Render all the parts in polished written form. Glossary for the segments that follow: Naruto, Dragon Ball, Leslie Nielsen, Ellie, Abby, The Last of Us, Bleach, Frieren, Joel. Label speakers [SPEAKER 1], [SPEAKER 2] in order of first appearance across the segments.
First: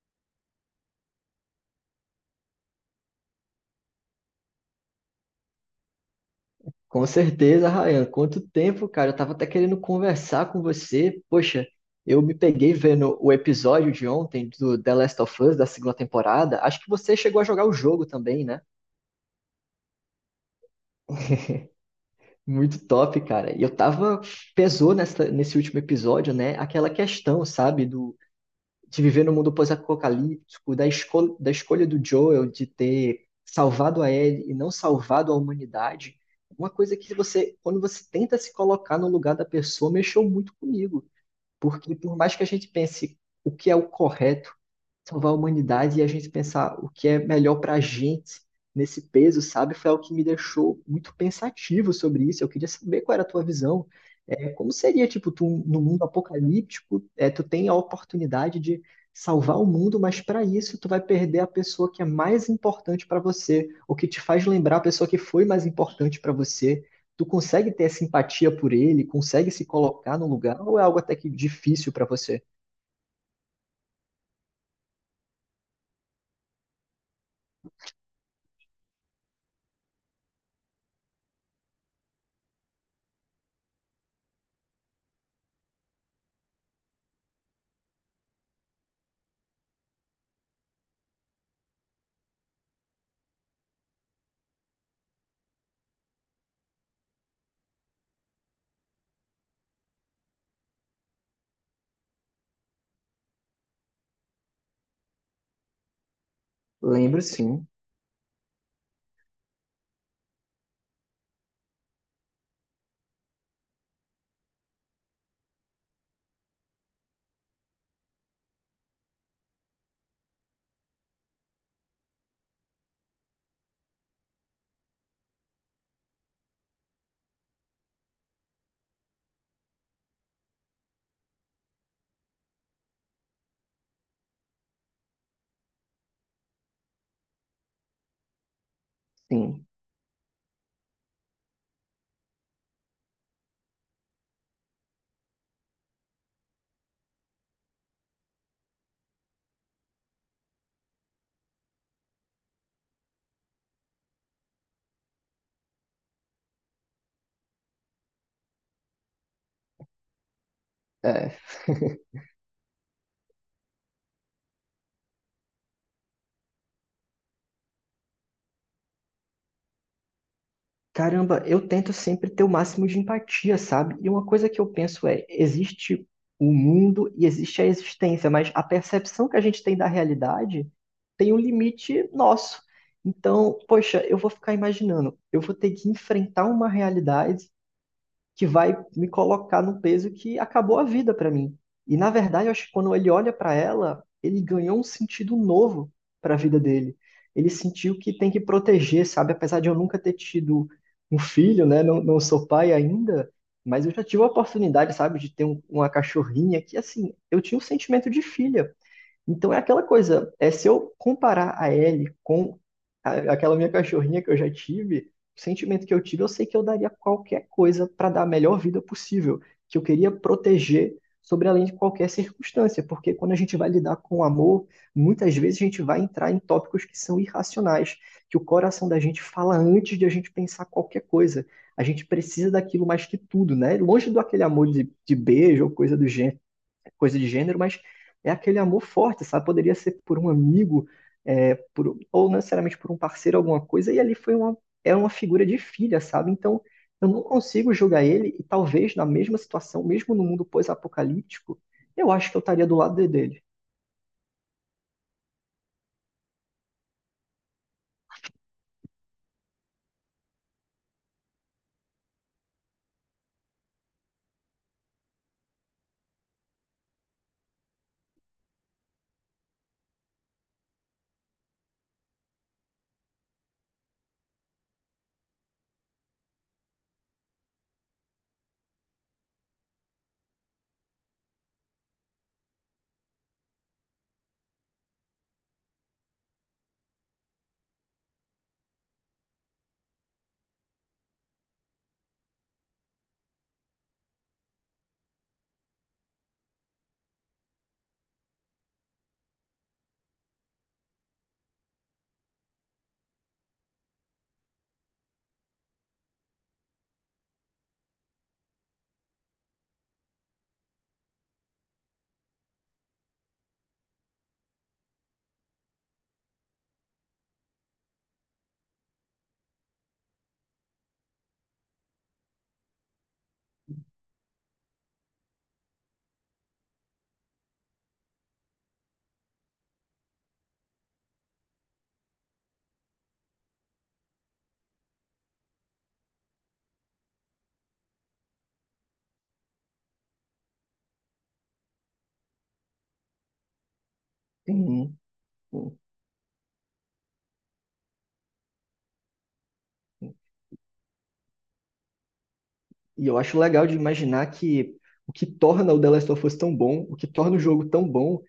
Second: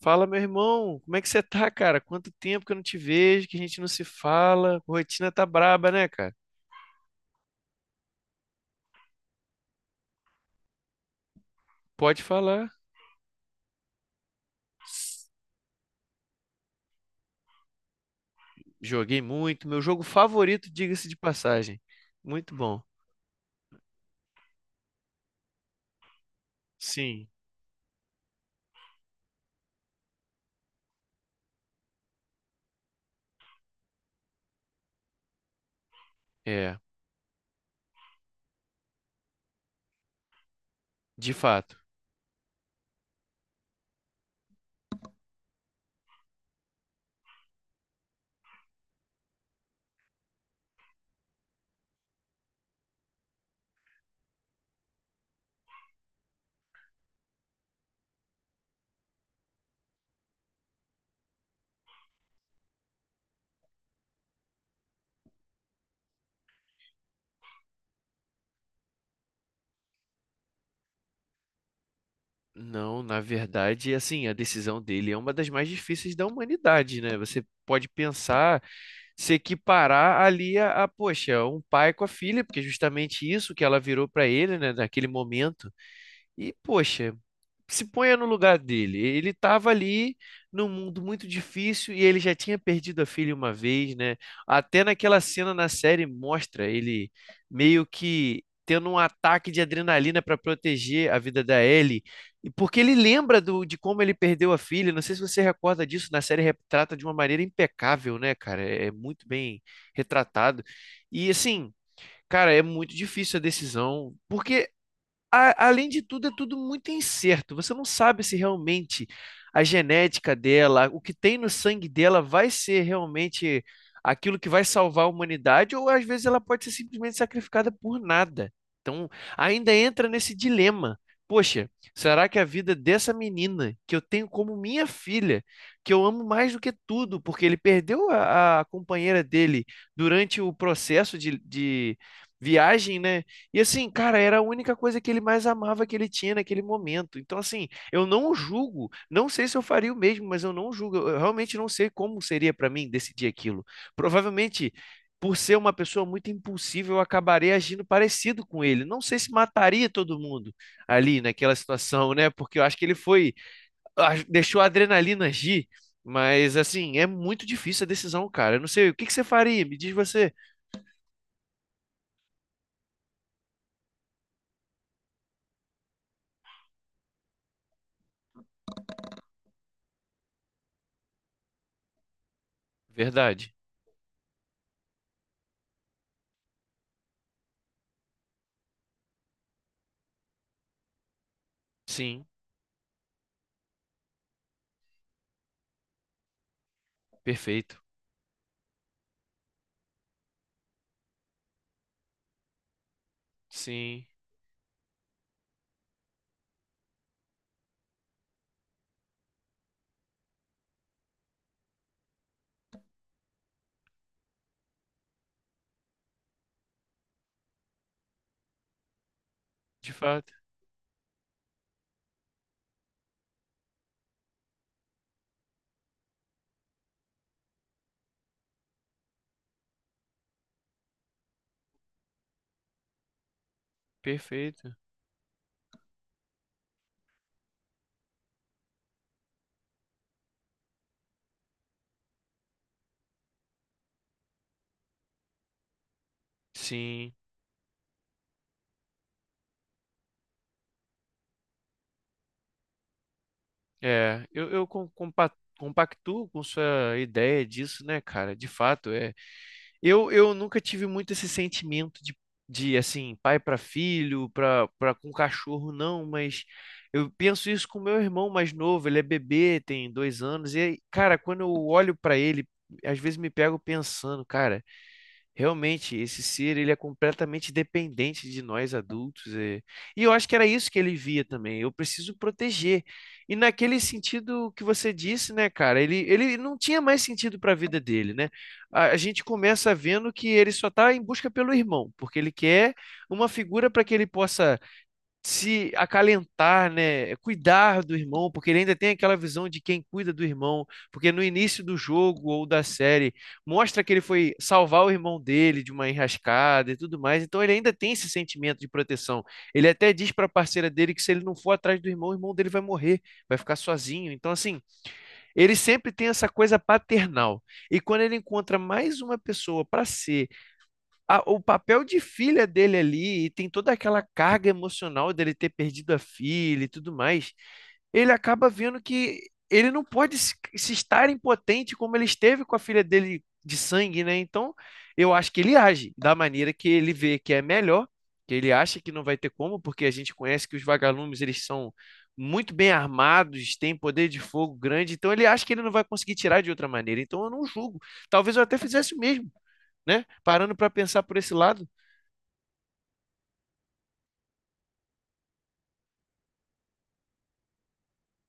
[SPEAKER 1] Fala, meu irmão, como é que você tá, cara? Quanto tempo que eu não te vejo, que a gente não se fala. Rotina tá braba, né, cara?
[SPEAKER 2] Com certeza, Ryan. Quanto tempo, cara. Eu tava até querendo conversar com você. Poxa, eu
[SPEAKER 1] Pode
[SPEAKER 2] me
[SPEAKER 1] falar.
[SPEAKER 2] peguei vendo o episódio de ontem do The Last of Us, da segunda temporada. Acho que você chegou a jogar o jogo também, né?
[SPEAKER 1] Joguei muito, meu jogo favorito, diga-se de passagem. Muito
[SPEAKER 2] Muito
[SPEAKER 1] bom.
[SPEAKER 2] top, cara. E eu tava. Pesou nesse último episódio, né? Aquela
[SPEAKER 1] Sim,
[SPEAKER 2] questão, sabe? Do de viver no mundo pós-apocalíptico, da escolha do Joel de ter salvado a Ellie e não salvado a humanidade, uma
[SPEAKER 1] é,
[SPEAKER 2] coisa que quando você tenta se colocar no lugar da pessoa, mexeu muito comigo.
[SPEAKER 1] de fato.
[SPEAKER 2] Porque por mais que a gente pense o que é o correto, salvar a humanidade e a gente pensar o que é melhor para a gente nesse peso, sabe? Foi algo que me deixou muito pensativo sobre isso. Eu queria saber qual era a tua visão. Como seria, tipo, tu, no mundo apocalíptico, tu tem a oportunidade de salvar o mundo, mas para isso tu vai perder a pessoa que é mais importante para você, ou que te faz lembrar a pessoa que foi mais importante para você. Tu consegue ter simpatia por ele? Consegue se colocar no lugar? Ou é algo até que difícil para você?
[SPEAKER 1] Não, na verdade, assim, a decisão dele é uma das mais difíceis da humanidade, né? Você pode pensar, se equiparar ali poxa, um pai com a filha, porque é justamente isso que ela virou para ele, né, naquele momento. E, poxa, se ponha no lugar dele. Ele estava ali num mundo muito difícil e ele já tinha perdido a filha uma vez, né? Até naquela cena na série mostra ele meio que tendo um ataque de adrenalina para proteger a vida da Ellie, e porque ele lembra de como ele perdeu a filha. Não sei se você recorda disso, na série retrata de uma
[SPEAKER 2] Lembro
[SPEAKER 1] maneira
[SPEAKER 2] sim,
[SPEAKER 1] impecável, né, cara? É, é muito bem retratado. E assim, cara, é muito difícil a decisão, porque além de tudo, é tudo muito incerto. Você não sabe se realmente a genética dela, o que tem no sangue dela, vai ser realmente aquilo que vai salvar a humanidade, ou às vezes ela pode ser simplesmente sacrificada por nada. Então, ainda entra nesse dilema. Poxa, será que a vida dessa menina, que eu tenho como minha filha, que eu amo mais do que tudo, porque ele perdeu a companheira
[SPEAKER 2] sim.
[SPEAKER 1] dele durante o processo de viagem, né? E assim, cara, era a única coisa que ele mais amava que ele tinha naquele momento. Então, assim, eu não julgo, não sei se eu faria o mesmo, mas eu não julgo, eu realmente não sei como seria para mim decidir aquilo. Provavelmente, por ser uma pessoa muito impulsiva, eu acabaria agindo parecido com ele. Não sei se mataria todo mundo ali
[SPEAKER 2] É,
[SPEAKER 1] naquela situação, né? Porque eu acho que ele foi, deixou a adrenalina agir, mas assim, é muito difícil a decisão, cara. Eu não sei, o que que você faria? Me diz você.
[SPEAKER 2] Caramba, eu tento sempre ter o máximo de empatia, sabe? E uma coisa que eu penso é, existe o mundo e existe a existência, mas a percepção que a gente tem da realidade tem um limite nosso.
[SPEAKER 1] Verdade.
[SPEAKER 2] Então, poxa, eu vou ficar imaginando, eu vou ter que enfrentar uma realidade que vai me colocar num peso que acabou a vida para mim. E na
[SPEAKER 1] Sim,
[SPEAKER 2] verdade, eu acho que quando ele olha para ela, ele ganhou um sentido novo para a vida dele. Ele
[SPEAKER 1] perfeito.
[SPEAKER 2] sentiu que tem que proteger, sabe? Apesar de eu nunca ter tido um filho, né? Não sou pai ainda, mas eu já
[SPEAKER 1] Sim.
[SPEAKER 2] tive a oportunidade, sabe, de ter uma cachorrinha que, assim, eu tinha um sentimento de filha. Então é aquela coisa, é se eu comparar a Ellie com aquela minha cachorrinha que eu já tive, o sentimento que eu tive, eu sei que eu daria qualquer coisa para dar a melhor vida possível, que eu
[SPEAKER 1] De
[SPEAKER 2] queria
[SPEAKER 1] fato,
[SPEAKER 2] proteger sobre além de qualquer circunstância, porque quando a gente vai lidar com o amor, muitas vezes a gente vai entrar em tópicos que são irracionais, que o coração da gente fala antes de a gente pensar qualquer coisa. A gente precisa daquilo mais que tudo, né? Longe do aquele amor
[SPEAKER 1] perfeito.
[SPEAKER 2] de beijo ou coisa do gênero coisa de gênero, mas é aquele amor forte, sabe? Poderia ser por um amigo, ou não necessariamente por um parceiro, alguma coisa, e ali foi uma figura de filha, sabe? Então, eu
[SPEAKER 1] Sim,
[SPEAKER 2] não consigo julgar ele, e talvez na mesma situação, mesmo no mundo pós-apocalíptico, eu acho que eu estaria do lado dele.
[SPEAKER 1] é, eu compactuo com sua ideia disso, né, cara? De fato, é. Eu nunca tive muito esse sentimento de assim, pai para filho, para com cachorro, não, mas eu penso isso com meu irmão mais novo, ele é bebê, tem 2 anos, e, aí, cara, quando eu olho para ele, às vezes me pego pensando, cara. Realmente, esse ser, ele é completamente dependente de nós adultos. É. E eu acho que era isso que ele via também. Eu preciso proteger. E naquele sentido que você disse, né, cara, ele não tinha mais sentido para a vida dele, né? A gente começa vendo que ele só está em busca pelo irmão, porque ele quer uma figura para que ele possa se acalentar, né? Cuidar do irmão, porque ele ainda tem aquela visão de quem cuida do irmão, porque no início do jogo ou da série mostra que ele foi salvar o irmão dele de uma enrascada e tudo mais, então ele ainda tem esse sentimento de proteção. Ele até diz para a parceira dele que se ele não for atrás do irmão, o irmão dele vai morrer, vai ficar sozinho. Então assim, ele sempre tem essa coisa paternal. E quando ele encontra mais uma pessoa para ser o papel de filha dele ali, e tem toda aquela carga emocional dele ter perdido a filha e tudo mais, ele acaba vendo que ele não pode se estar impotente como ele esteve com a filha dele de sangue, né? Então, eu acho que ele age da maneira que ele vê que é melhor, que ele acha que não vai ter como, porque a gente conhece que os vagalumes, eles são muito bem armados, têm poder de fogo grande,
[SPEAKER 2] Uhum,
[SPEAKER 1] então ele acha que ele não
[SPEAKER 2] uhum.
[SPEAKER 1] vai conseguir tirar de outra maneira. Então, eu não julgo. Talvez eu até fizesse o mesmo, né? Parando para pensar por esse lado.
[SPEAKER 2] E eu acho legal de imaginar que o que torna o The Last of Us tão bom, o que torna o jogo tão bom,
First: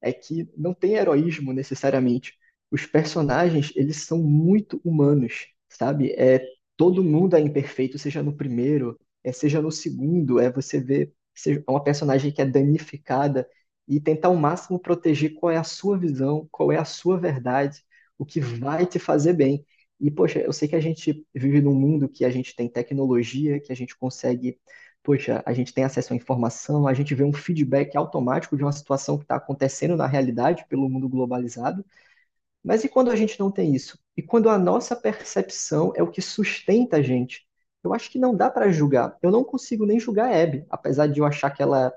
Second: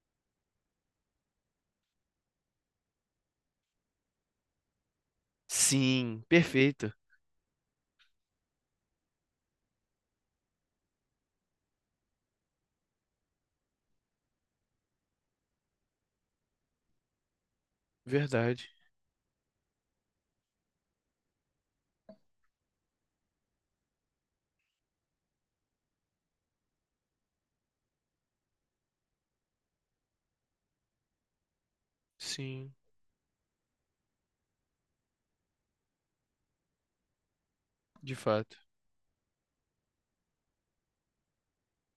[SPEAKER 2] é que não tem heroísmo necessariamente. Os personagens, eles são muito humanos, sabe?
[SPEAKER 1] Sim, perfeito.
[SPEAKER 2] Todo mundo é imperfeito, seja no primeiro, seja no segundo, é você ver é uma personagem que é danificada e tentar ao máximo proteger qual é a sua visão, qual é a sua verdade, o que
[SPEAKER 1] Verdade.
[SPEAKER 2] vai te fazer bem. E, poxa, eu sei que a gente vive num mundo que a gente tem tecnologia, que a gente consegue poxa, a gente tem acesso à informação, a gente vê um feedback automático de uma situação que está acontecendo na realidade pelo mundo globalizado.
[SPEAKER 1] Sim,
[SPEAKER 2] Mas e quando a gente não tem isso? E quando a nossa percepção é o que sustenta a gente? Eu acho
[SPEAKER 1] de
[SPEAKER 2] que não dá
[SPEAKER 1] fato.
[SPEAKER 2] para julgar. Eu não consigo nem julgar a Abby, apesar de eu achar que ela.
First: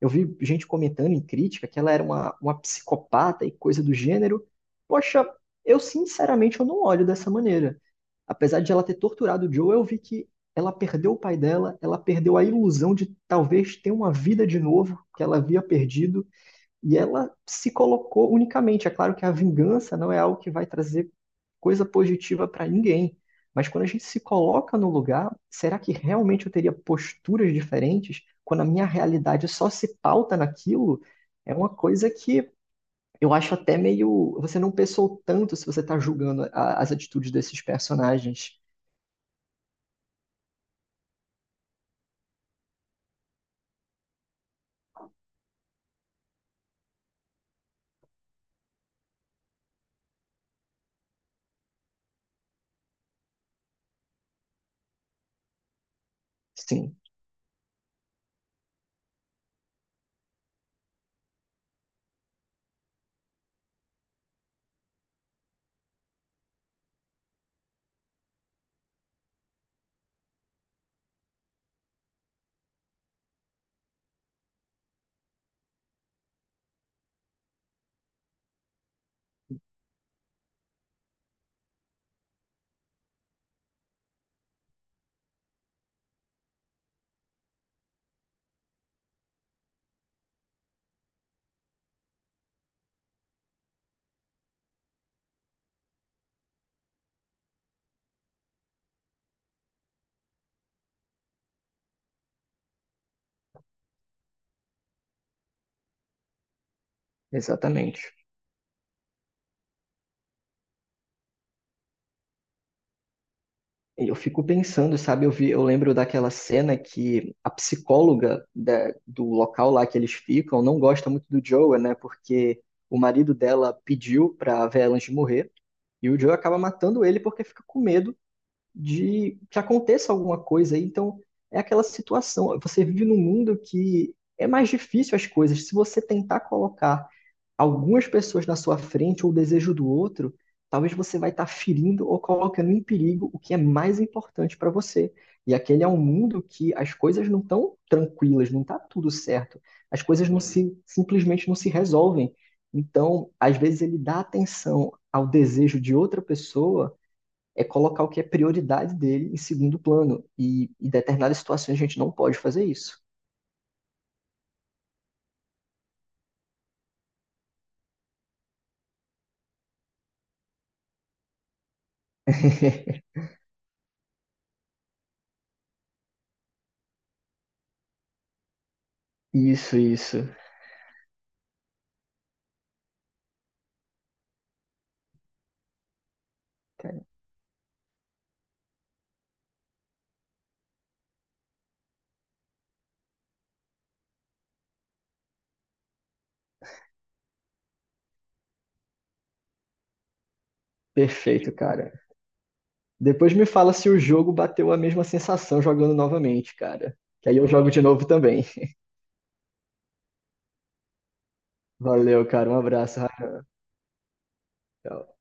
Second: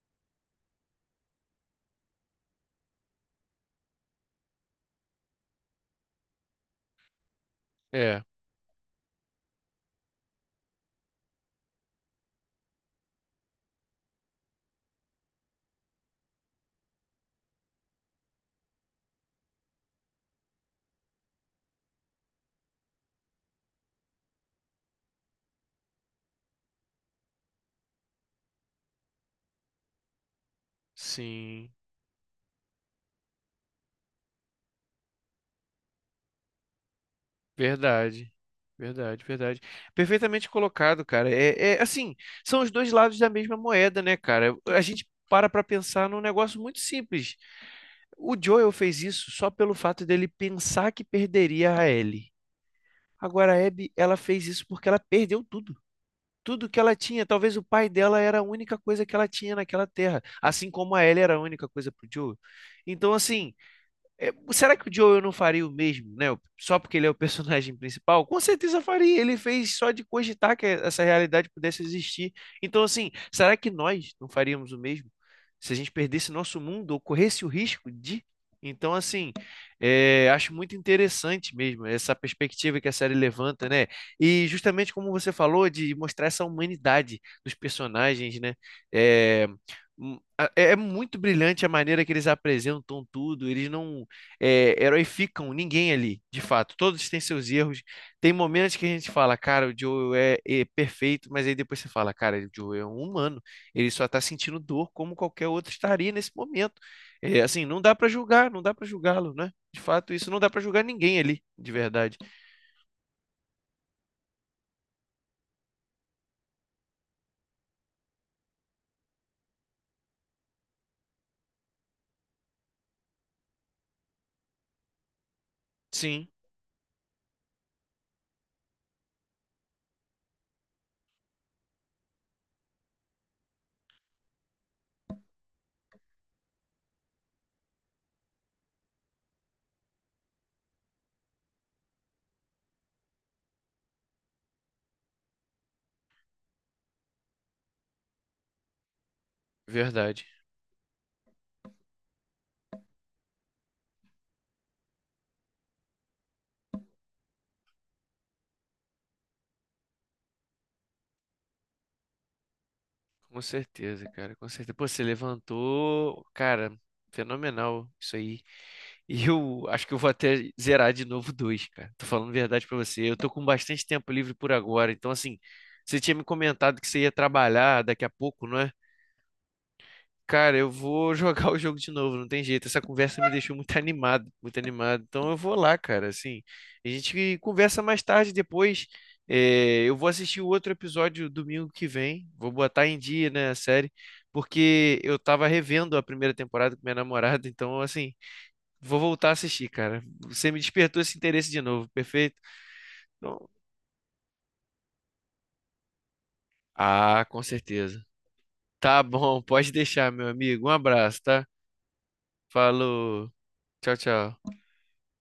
[SPEAKER 2] Eu vi gente comentando em crítica que ela era uma psicopata e coisa do gênero. Poxa, eu sinceramente eu não olho dessa maneira.
[SPEAKER 1] É,
[SPEAKER 2] Apesar de ela ter torturado o Joe, eu vi que ela perdeu o pai dela, ela perdeu a ilusão de talvez ter uma vida de novo que ela havia perdido, e ela se colocou unicamente. É claro que a vingança não é algo que vai trazer coisa positiva para ninguém, mas quando a gente se coloca no lugar, será que realmente eu teria posturas diferentes quando a minha realidade só se pauta naquilo? É uma
[SPEAKER 1] sim,
[SPEAKER 2] coisa que eu acho até meio. Você não pensou tanto se você está julgando as atitudes desses
[SPEAKER 1] verdade.
[SPEAKER 2] personagens.
[SPEAKER 1] Verdade, verdade. Perfeitamente colocado, cara. É, é assim, são os dois lados da mesma moeda, né, cara? A gente para pra pensar num negócio muito simples. O Joel fez isso só pelo fato dele pensar que perderia a Ellie. Agora a Abby, ela fez isso porque ela perdeu tudo. Tudo que ela
[SPEAKER 2] Sim.
[SPEAKER 1] tinha. Talvez o pai dela era a única coisa que ela tinha naquela terra, assim como a Ellie era a única coisa pro Joe. Então, assim, é, será que o Joel não faria o mesmo, né? Só porque ele é o personagem principal? Com certeza faria. Ele fez só de cogitar que essa realidade pudesse existir. Então, assim, será que nós não faríamos o mesmo? Se a gente perdesse nosso mundo ou corresse o risco de. Então, assim, é, acho muito interessante mesmo essa perspectiva que a série levanta, né? E justamente como você falou, de mostrar essa humanidade dos personagens, né? É, é muito brilhante a maneira que eles apresentam tudo. Eles não é, heroificam ninguém ali, de fato. Todos têm seus erros. Tem momentos que a gente fala, cara, o Joel é, é perfeito, mas aí depois você fala, cara, o Joel é um humano. Ele só tá sentindo dor como qualquer outro estaria nesse momento. É, assim, não dá
[SPEAKER 2] Exatamente.
[SPEAKER 1] pra julgar, não dá pra julgá-lo, né? De fato, isso não dá pra julgar ninguém ali, de verdade.
[SPEAKER 2] Eu fico pensando, sabe? Eu vi, eu lembro daquela cena que a psicóloga do local lá que eles ficam não gosta muito do Joe, né? Porque o marido dela pediu pra Velange morrer e o
[SPEAKER 1] Sim,
[SPEAKER 2] Joe acaba matando ele porque fica com medo de que aconteça alguma coisa aí. Então, é aquela situação. Você vive num mundo que é mais difícil as coisas. Se você tentar colocar algumas pessoas na sua frente ou o desejo do outro, talvez você vai estar ferindo ou colocando em perigo o que é mais importante para você. E aquele é um mundo que as coisas não estão tranquilas, não está tudo certo. As
[SPEAKER 1] verdade.
[SPEAKER 2] coisas não se simplesmente não se resolvem. Então, às vezes ele dá atenção ao desejo de outra pessoa é colocar o que é prioridade dele em segundo plano. E em determinadas situações a gente não pode fazer isso.
[SPEAKER 1] Com certeza, cara, com certeza. Pô, você levantou, cara, fenomenal isso aí. E eu acho que eu vou até zerar de novo dois, cara. Tô falando a verdade pra você. Eu tô com bastante tempo livre por agora. Então, assim, você tinha me comentado que você ia trabalhar daqui a pouco, não é?
[SPEAKER 2] Isso, isso.
[SPEAKER 1] Cara, eu vou jogar o jogo de novo, não tem jeito. Essa conversa me deixou muito animado, muito animado. Então eu vou lá, cara, assim. A
[SPEAKER 2] Cara,
[SPEAKER 1] gente conversa mais tarde depois. É, eu vou assistir o outro episódio domingo que vem. Vou botar em dia, né, a série, porque eu tava revendo a primeira temporada com minha namorada, então assim, vou voltar a assistir, cara. Você me despertou esse interesse
[SPEAKER 2] perfeito,
[SPEAKER 1] de novo,
[SPEAKER 2] cara.
[SPEAKER 1] perfeito?
[SPEAKER 2] Depois me
[SPEAKER 1] Então,
[SPEAKER 2] fala se o jogo bateu a mesma sensação jogando novamente, cara.
[SPEAKER 1] ah,
[SPEAKER 2] Que aí
[SPEAKER 1] com
[SPEAKER 2] eu jogo de
[SPEAKER 1] certeza.
[SPEAKER 2] novo também.
[SPEAKER 1] Tá bom, pode deixar, meu amigo. Um abraço, tá?
[SPEAKER 2] Valeu, cara. Um abraço.
[SPEAKER 1] Falou. Tchau, tchau.
[SPEAKER 2] Rafael.